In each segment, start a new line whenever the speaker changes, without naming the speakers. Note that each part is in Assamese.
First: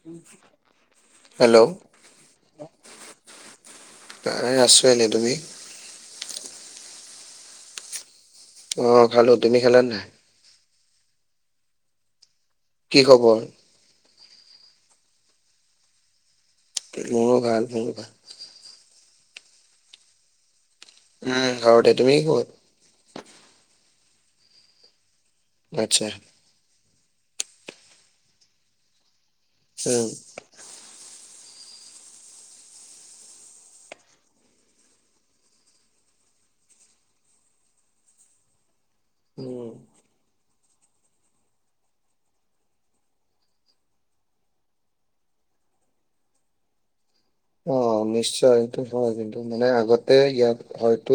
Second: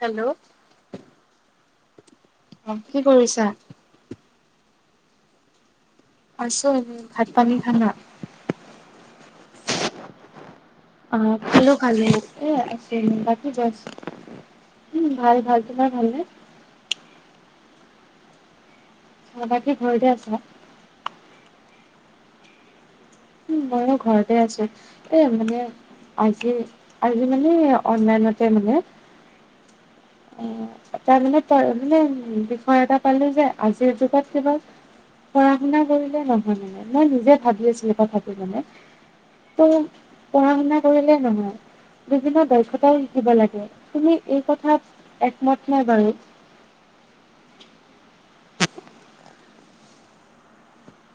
হেল্ল'?
হেল্ল'।
অ কি কৰিছা?
অ আছো এনে তুমি?
আছে ভাত পানী খালা?
অ খালো তুমি খালা নাই?
অ খালো খালো, এই আছে
কি খবৰ
বাকী বছ উম ভাল ভাল, তোমাৰ ভালনে?
মোৰো ভাল মোৰো ভাল।
অ বাকী ঘৰতে আছা?
উম ঘৰতে তুমি কি ক'ত?
উম মইও ঘৰতে আছো, এ মানে
আচ্ছা
আজি আজি মানে অনলাইনতে মানে
এ
তাৰমানে মানে বিষয় এটা পালো যে আজিৰ যুগত কেৱল পঢ়া - শুনা কৰিলে নহয় মানে মই নিজে ভাবি আছিলো। তথাপিও মানে
উম
ত পঢ়া - শুনা কৰিলে নহয়। বিভিন্ন দক্ষতাই শিকিব লাগে তুমি এই কথাত একমত নে বাৰু?
অ নিশ্চয় হয় কিন্তু মানে আগতে ইয়াত হয়তো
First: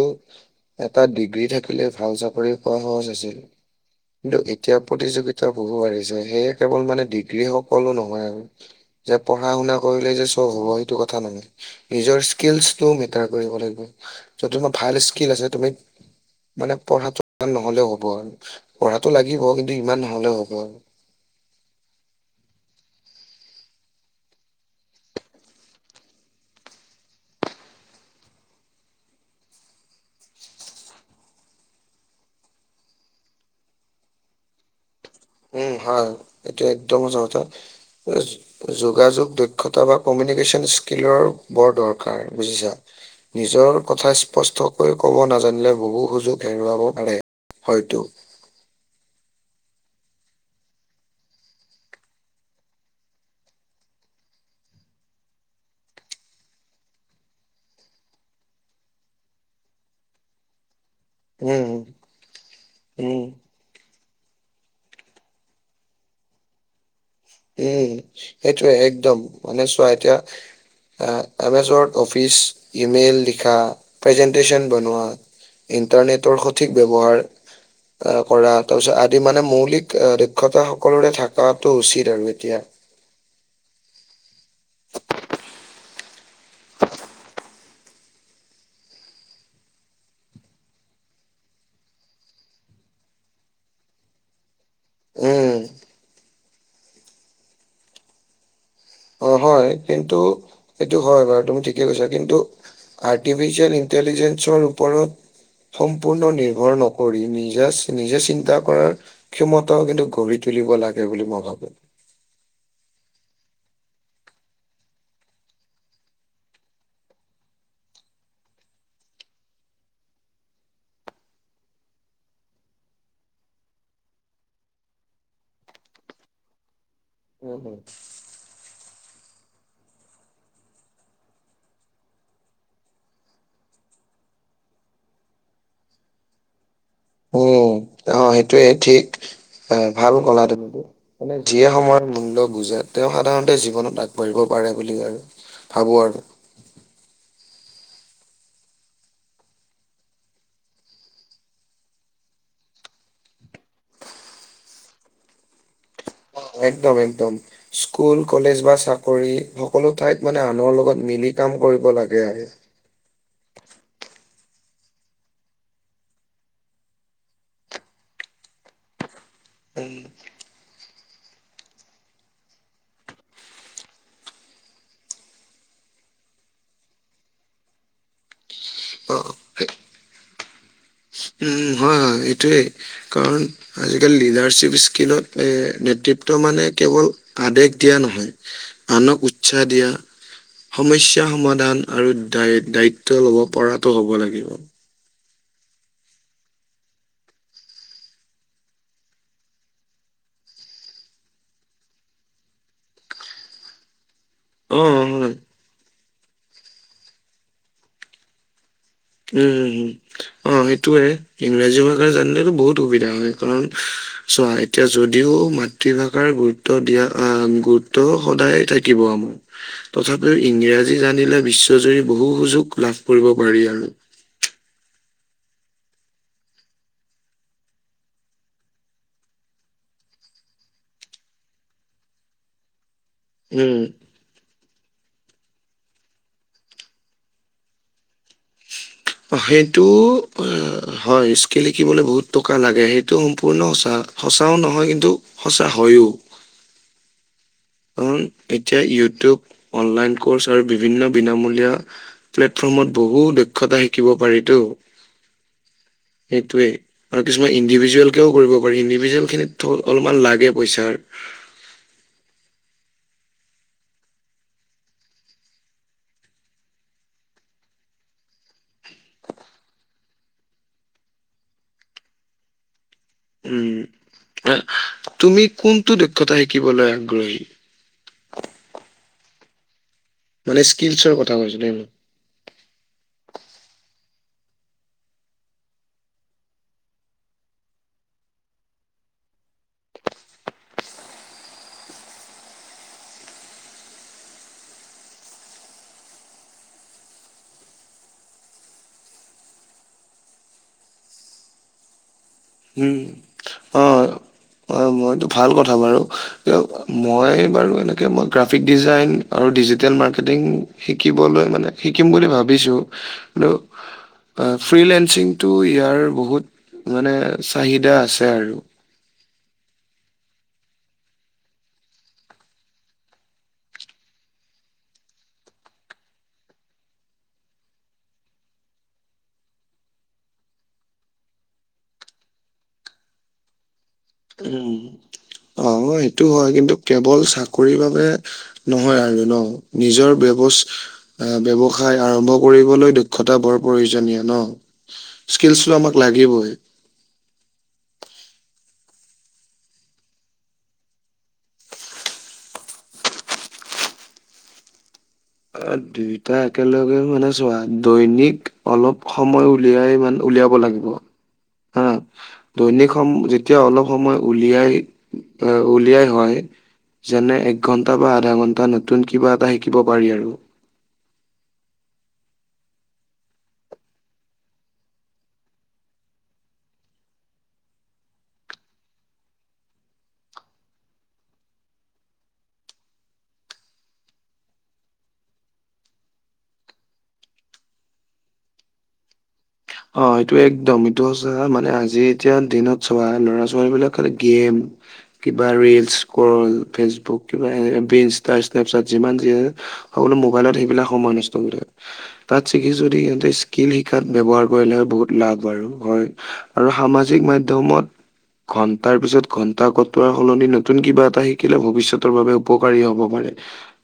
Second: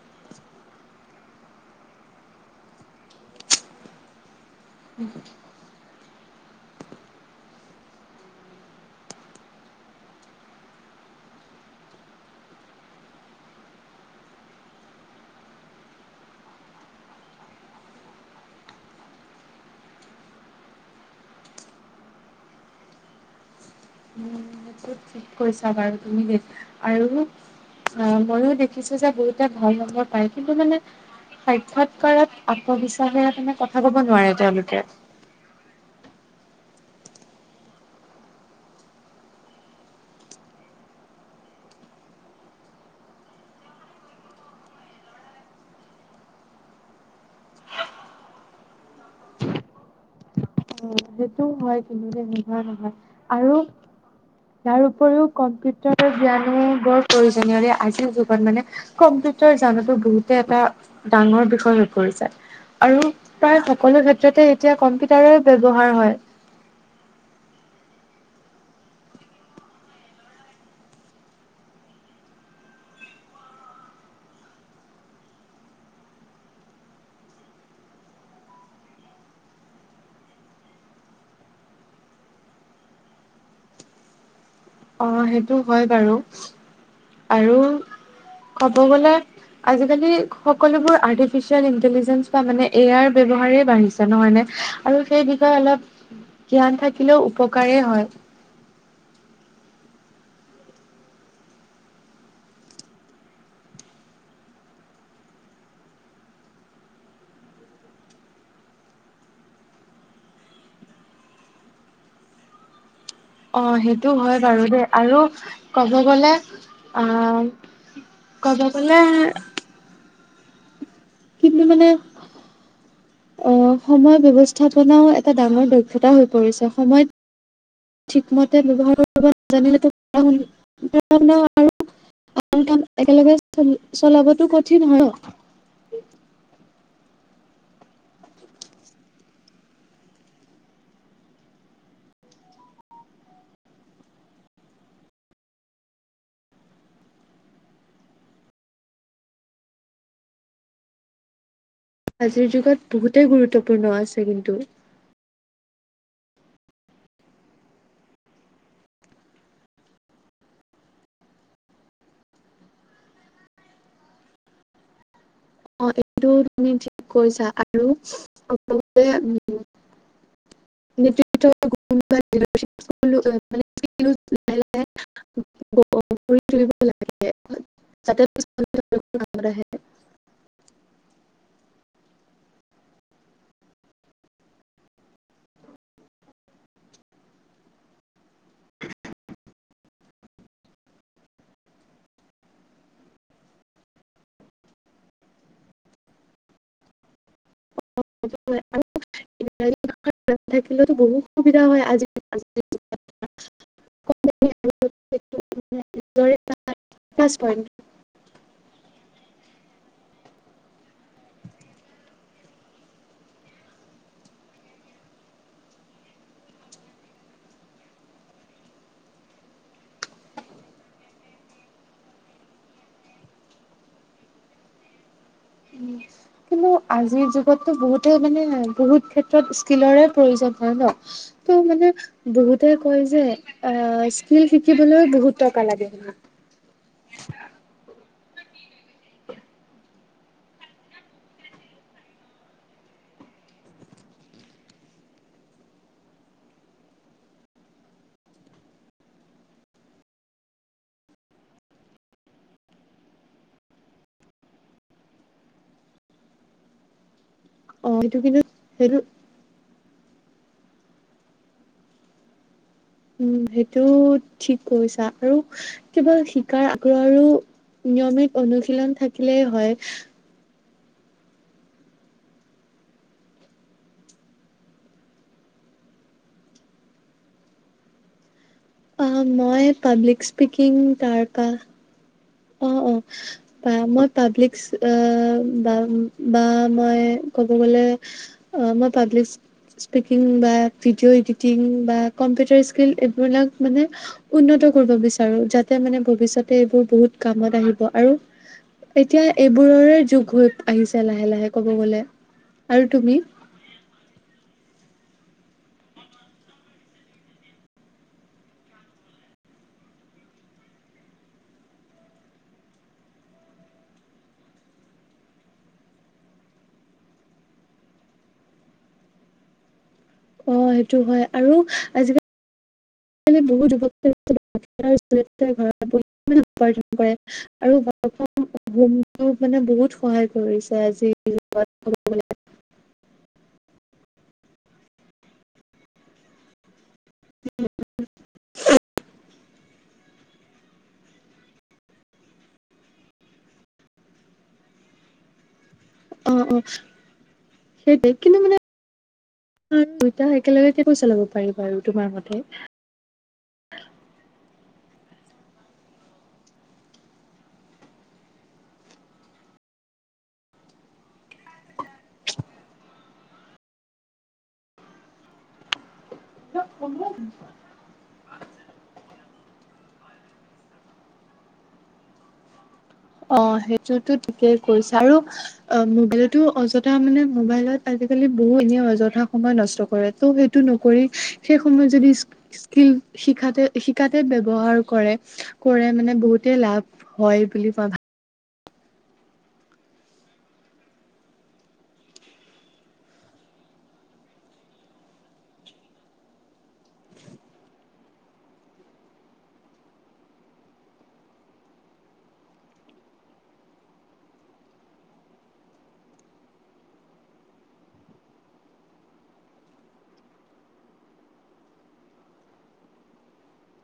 এটা ডিগ্ৰী থাকিলে ভাল চাকৰি পোৱা সহজ আছিল। কিন্তু এতিয়া প্ৰতিযোগিতা বহু বাঢ়ি যায় সেয়ে কেৱল মানে ডিগ্ৰী সকলো নহয় আৰু। যে পঢ়া - শুনা কৰিলে যে চব হয় টো কথা নহয়, নিজৰ ইছকিলছটো মিটাৰ কৰিব লাগিব। য'ত তোমাৰ ভাল স্কিল আছে তুমি মানে পঢ়াটো ইমান নহ'লেও হ'ব, পঢ়াটো লাগিব কিন্তু ইমান নহ'লেও হ'ব।
হুম। ঠিক কৈছা বাৰু তুমি দে আৰু আহ ময়ো দেখিছো যে বহুতে ভাল নম্বৰ পায় কিন্তু মানে সাক্ষাৎকাৰত আত্মবিশ্বাসেৰে কাৰানে কথা কব নোৱাৰে তেওঁলোকে।
উম হয় এইটো একদম সঁচা কথা। য যোগাযোগ, দক্ষতা বা কমিউনিকেশ্যন স্কিলৰ বৰ দৰকাৰ বুজিছা। নিজৰ কথা স্পষ্টকৈ কব নাজানিলে বহু সুযোগ হেৰুৱাব পাৰে। হয়তো।
অ। সেইটো হয় কিন্তু দেই নোহোৱা নহয় আৰু তাৰ উপৰিও কম্পিউটাৰৰ জ্ঞানো বৰ প্ৰয়োজনীয় আজিৰ যুগত মানে কম্পিউটাৰ জানাতো বহুতে এটা ডাঙৰ
উম,
বিষয় হৈ পৰিছে আৰু
উম,
প্ৰায় সকলো ক্ষেত্ৰতে এতিয়া কম্পিউটাৰে ব্যৱহাৰ হয়।
সেইটোয়ে একদম মানে চোৱা এতিয়া এমেজ, অফিচ, ইমেইল লিখা, প্ৰেজেন্টেশচন বনোৱা, ইণ্টাৰনেটৰ সঠিক ব্যৱহাৰ আহ কৰা তাৰপিছত আদি মানে মৌলিক দক্ষতা সকলোৰে থকাটো উচিত আৰু এতিয়া
অ সেইটো হয় বাৰু আৰু কব গলে আজিকালি সকলোবোৰ আৰ্টিফিচিয়েল ইণ্টেলিজেন্ঞ্চ বা মানে এ আইৰ ব্যৱহাৰ বাঢ়িছে নহয় নে? আৰু সেই
উম
বিষয়ে অলপ জ্ঞান থাকিলেও উপকাৰেই হয়।
অ হয় কিন্তু এইটো হয় বাৰু তুমি ঠিকেই কৈছা কিন্তু আৰ্টিফিচিয়েল ইণ্টেলিজেঞ্চৰ ওপৰত সম্পূৰ্ণ নিৰ্ভৰ নকৰি নিজা নিজে চিন্তা কৰাৰ ক্ষমতাও কিন্তু গঢ়ি তুলিব লাগে বুলি মই ভাবো
অ সেইটো হয় বাৰু দেই আৰু কব গলে আহ ক'ব গ'লে কিন্তু মানে অ সময় ব্যৱস্থাপনাও এটা ডাঙৰ দক্ষতা হৈ পৰিছে সময়ত,
হয় হয়
ঠিকমতে ব্যৱহাৰ কৰিব নাজানিলে তো পঢ়া শুনা আৰু আন কাম একেলগে চলাবতো কঠিন হয় ন।
উম অ সেইটোৱে ঠিক ভাল কলা তুমিটো মানে যিয়ে সময়ৰ মূল্য বুজে তেওঁ সাধাৰণতে জীৱনত আগবাঢ়িব পাৰে বুলি আৰু ভাবো আৰু।
আজিৰ যুগত বহুতেই গুৰুত্বপূৰ্ণ আছে কিন্তু
অ একদম একদম স্কুল কলেজ বা চাকৰি সকলো ঠাইত মানে আনৰ লগত মিলি কাম কৰিব লাগে
অ এইটো তুমি ঠিক কৈছা আৰু সকলোতে [unintelligible] লাহে লাহে গঢ়ি তুলিব লাগে যাতে পিছলে তেওঁলোকৰ
অ',
কামত আহে।
উম উম হয় হয় এইটোৱেই কাৰণ আজিকালি লিডাৰশ্বিপ স্কিলত এ নেতৃত্ব মানে কেৱল আদেশ দিয়া নহয়। আনক উৎসাহ দিয়া। সমস্যা সমাধান আৰু দায় দায়িত্ব লব পৰাটো হব লাগিব।
[unintelligible] [unintelligible] থাকিলেতো বহুত সুবিধা হয় আজি যুগত ধৰা [unintelligible]
অ হয়
[unintelligible] নিজৰে প্লাছ পইণ্ট
উম উম উম অ সেইটোয়ে ইংৰাজী ভাষা জানিলো বহুত সুবিধা হয়, কাৰণ চোৱা এতিয়া যদিও মাতৃভাষাৰ গুৰুত্ব দিয়া আহ গুৰুত্ব সদায় থাকিব আমাৰ তথাপিও ইংৰাজী জানিলে বিশ্বজুৰি বহু সুযোগ লাভ কৰিব পাৰি আৰু।
উম কিন্তু আজিৰ যুগতটো বহুতে মানে বহুত ক্ষেত্ৰত স্কিলৰে প্ৰয়োজন হয় ন? ত' মানে বহুতে কয় যে
উম,
অ স্কিল শিকিবলৈ বহুত টকা লাগে বুলি।
অ সেইটো হয় স্কীল শিকিবলে বহুত টকা লাগে সেইটো সম্পূৰ্ণ সঁচা, সচাও নহয় কিন্তু সঁচা হয়ো। কাৰণ এতিয়া ইউটিউব, অনলাইন কৰ্চ আৰু বিভিন্ন বিনামূলীয়া প্লেটফৰ্মত বহু দক্ষতা শিকিব পাৰিতো, সেইটোৱেই। আৰু কিছুমান
অ
ইণ্ডিভিজুৱেল
সেইটো
কেও
কিন্তু
কৰিব পাৰি
সেইটো
ইণ্ডিভিজুৱেল খিনিত অলপমান লাগে পইচাৰ।
উম সেইটো ঠিক কৈছা আৰু কিবা শিকাৰ আগ্ৰহ আৰু নিয়মিত অনুশীলন থাকিলেই হয়।
উম তুমি কোনটো দক্ষতা শিকিবলৈ আগ্ৰহী?
অ মই পাব্লিক
মানে
স্পিকিং
স্কিলচৰ কথা
তাৰপা
কৈছো দেই মই
অ অ। বা মই পাব্লিক অ বা বা মই ক'ব গলে অ মই পাব্লিক স্পিকিং বা ভিডিঅ এডিটিং বা কম্পিউটাৰ স্কিল এইবিলাক মানে উন্নত কৰিব বিচাৰো যাতে মানে ভৱিষ্যতে এইবোৰ বহুত কামত আহিব। আৰু এতিয়া এইবোৰৰে যুগ হৈ আহিছে লাহে লাহে কব গ'লে। আৰু
উম। অ
[inaudible]
হয় মইতো ভাল কথা বাৰু কিয় মই বাৰু এনেকে মই গ্ৰাফিক ডিজাইন আৰু ডিজিটেল মাৰ্কেটিং শিকিবলৈ মানে শিকিম বুলি ভাবিছোঁ, কিন্তু ফ্ৰী লেসিংটো ইয়াৰ বহুত মানে চাহিদা আছে আৰু
অ সেইটো হয় আৰু আজিকালি বহুত উপছিল চৰিত্ৰ ঘৰত উপাৰ্জন কৰে। আৰু বোমটো মানে বহুত সহায় কৰিছে আজিৰ [unintelligible]
উম অ সেইটো হয় কিন্তু, কেৱল চাকৰি বাবে নহয় আৰু ন নিজৰ বেৱ আহ ব্যৱসায় আৰম্ভ কৰিবলৈ দক্ষতা বৰ প্ৰয়োজনীয় ন, স্কিলচটো আমাক লাগিবই।
সেইটোৱেই, কিন্তু মানে দুইটা একেলগে কেনেকৈ চলাব পাৰি বাৰু তোমাৰ মতে।
অ দুইটা একেলগে মানে চোৱা দৈনিক অলপ সময় উলিয়াই মানে উলিয়াব লাগিব। হা দৈনিক সম যেতিয়া অলপ সময় উলিয়াই আহ উলিয়াই হয়। যেনে এক ঘন্টা বা আধা ঘন্টা নতুন কিবা এটা শিকিব পাৰি আৰু
অ সেইটোতো ঠিকেই কৈছা আৰু অ মোবাইলতো অযথা মানে মোবাইলত আজিকালি বহু এনে অযথা সময় নষ্ট কৰে ত' সেই নকৰি সেই সময়ত যদি স্কিল শিকাতে শিকাতে ব্যৱহাৰ কৰে। কৰে মানে বহুতেই লাভ হয় বুলি মই ভাব
অ এইটো একদম এইটো সচা মানে আজি এতিয়া দিনত চবা ল'ৰা ছোৱালী বিলাক খালি গেম, কিবা ৰিলচ কৰল ফেচবুক কিবা এ ইনষ্টা স্নেপচাট যিমান যি অকল মোবাইলত সময় নষ্ট কৰি থকা তাত থাকি যদি স্কিল শিক্ষাৰ ব্যৱহাৰ, কৰিলে হয় বহুত লাভ আৰু হয় আৰু সামাজিক মাধ্যমত, ঘন্টাৰ পিছত ঘন্টা কটোৱাৰ সলনি নতুন কিবা এটা শিকিলে ভৱিষ্যতৰ বাবে উপকাৰী হ'ব পাৰে।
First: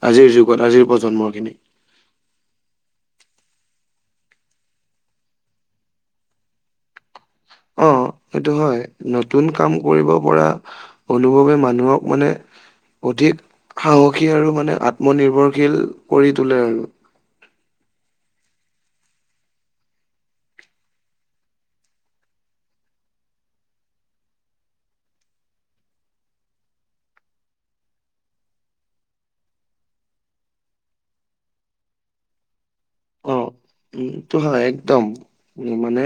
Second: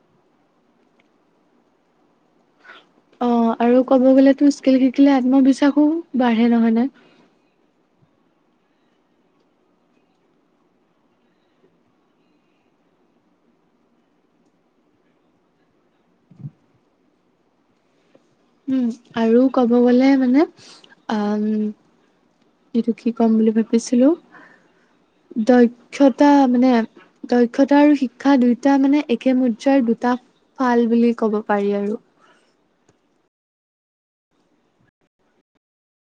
আজিৰ যুগত আজিৰ প্ৰজন্মৰখিনি।
অ আৰু ক'ব গ'লে তো স্কিল শিকিলে আত্মবিশ্বাসো বাঢ়ে নহয় নে।
অ সেইটো হয় নতুন কাম কৰিব পৰা। অনুভৱে মানুহক মানে। অধিক সাহসী আৰু মানে আত্মনিৰ্ভৰশীল কৰি তোলে আৰু
উম আৰু কব গলে মানে অ এইটো কি ক'ম বুলি ভাবিছিলো দক্ষতা মানে, দক্ষতা আৰু শিক্ষা দুয়টা মানে একে মুদ্ৰাৰ দুটা ফাল বুলি কব পাৰি আৰু
অ এইটো হয় একদম উম মানে,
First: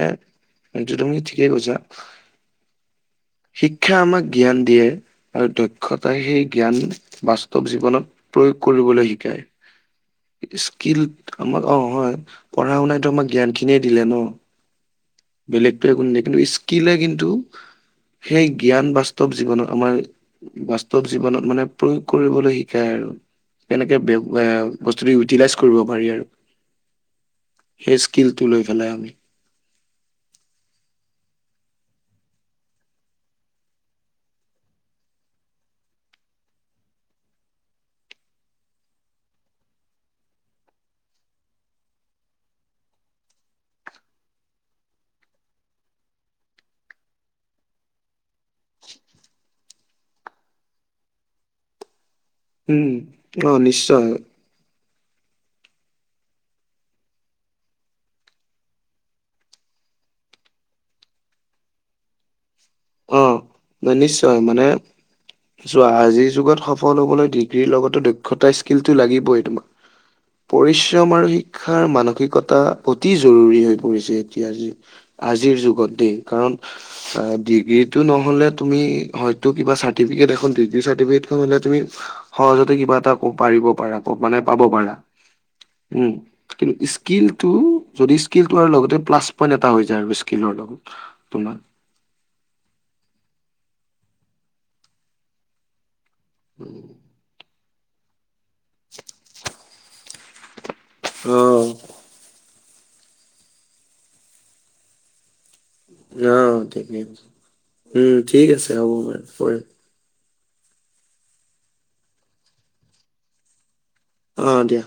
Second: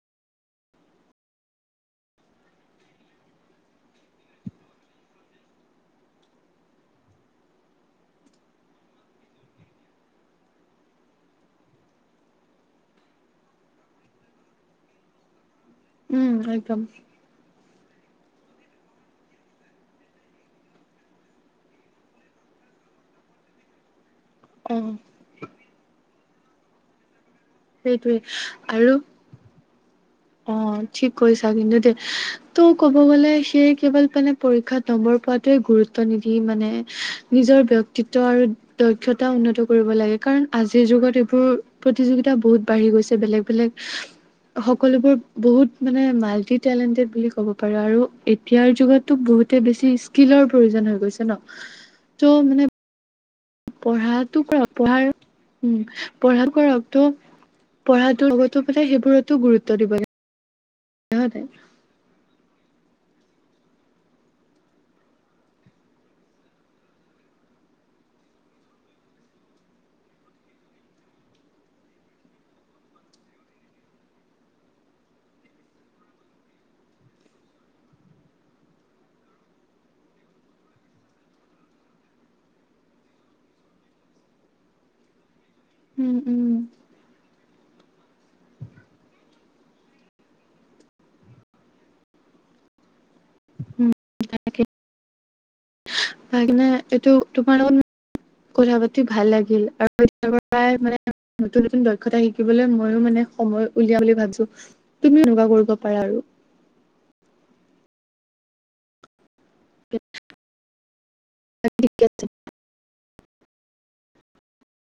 এই তো তুমি ঠিকেই কৈছা। শিক্ষা আমাক জ্ঞান দিয়ে। আৰু দক্ষতাই সেই জ্ঞান বাস্তৱ জীৱনত প্ৰয়োগ কৰিবলৈ শিকায়। স্কিল আমাক অ হয় পঢ়া শুনাইটো আমাক জ্ঞান খিনিয়ে দিলে ন। বেলেগতোৱে একো নিদিয়ে
উম,
কিন্তু
একদম
স্কিলে কিন্তু, সেই জ্ঞান বাস্তৱ জীৱনত আমাৰ বাস্তৱ জীৱনত, মানে প্ৰয়োগ কৰিবলৈ শিকায় আৰু কেনেকে এ
অ,
বস্তুটো ইউটিলাইজ কৰিব পাৰি আৰু, সেই
সেইটোৱে
স্কিলটো লৈ পেলাই
আৰু
আমি
অ, ঠিক কৰিছা কিন্তু দে। তো ক'ব গ'লে, সেয়ে কেৱল মানে পৰীক্ষাত নম্বৰ পোৱাটোৱে গুৰুত্ব নিদি মানে নিজৰ বক্ত ক্তিত্ব আৰু দক্ষতা উন্নত কৰিব লাগে। কাৰণ আজিৰ যুগত এইবোৰ প্ৰতিযোগিতা বহুত বাঢ়ি গৈছে বেলেগ-বেলেগ সকলোবোৰ বহুত মানে মাল্টি টেলেণ্টেড বুলি ক'ব পাৰো, আৰু এতিয়াৰ যুগতো বহুতে বেছি ইচকিলৰ প্ৰয়োজন হৈ গৈছে ন ত' মানে
উম, অ' নিশ্চয়
পঢ়াটো কৰক পঢ়াৰ উম, পঢ়াটো কৰক ত [unintelligible] পঢ়াটো লগতো সেইবোৰতো গুৰুত্ব দিব লাগে। যহতে [unintelligible]
অ, ম নিশ্চয় মানে। আজিৰ যুগত সফল হবলৈ ডিগ্ৰীৰ লগতো দক্ষতা স্কিলটো লাগিবই তোমাক। পৰিশ্ৰম আৰু শিক্ষাৰ মানসিকতা অতি জৰুৰী হৈ পৰিছে, এতিয়া আজি আজিৰ যুগত দেই কাৰণ অ, দি এইটো নহলে, তুমি হয়টো কিবা চাৰ্টিফিকেট এখন ডিগ্ৰী চাৰ্টিফিকেট খন হলে তুমি সহজতে কিবা এটা ক পাৰিব পাৰা, মানে পাব পাৰা উম কিন্তু কিলটো যদি স্কিলকৰা লগতে প্লাছ পইণ্ট এটা হৈ যায় আৰু স্কিলৰ লগত তোমাৰ।
উম তাকে
অ
সেইকাৰণে এইটো তোমাৰ লগত কথা পাতি ভাল লাগিল [unintelligible] আৰু পৰাই মানে তু [unintelligible] তা শিকিবলৈ ময়ো মানে সময় উলিয়া বুলি ভাবছো, তুমিও এনেকুৱা কৰিব পাৰা আৰু।
অ, ঠিকেই কৈছা উম, ঠিক আছে হ'ব বাৰু কৰিম।
কি [unintelligible] অ, ঠিক আছে [unintelligible]
অ, দিয়া।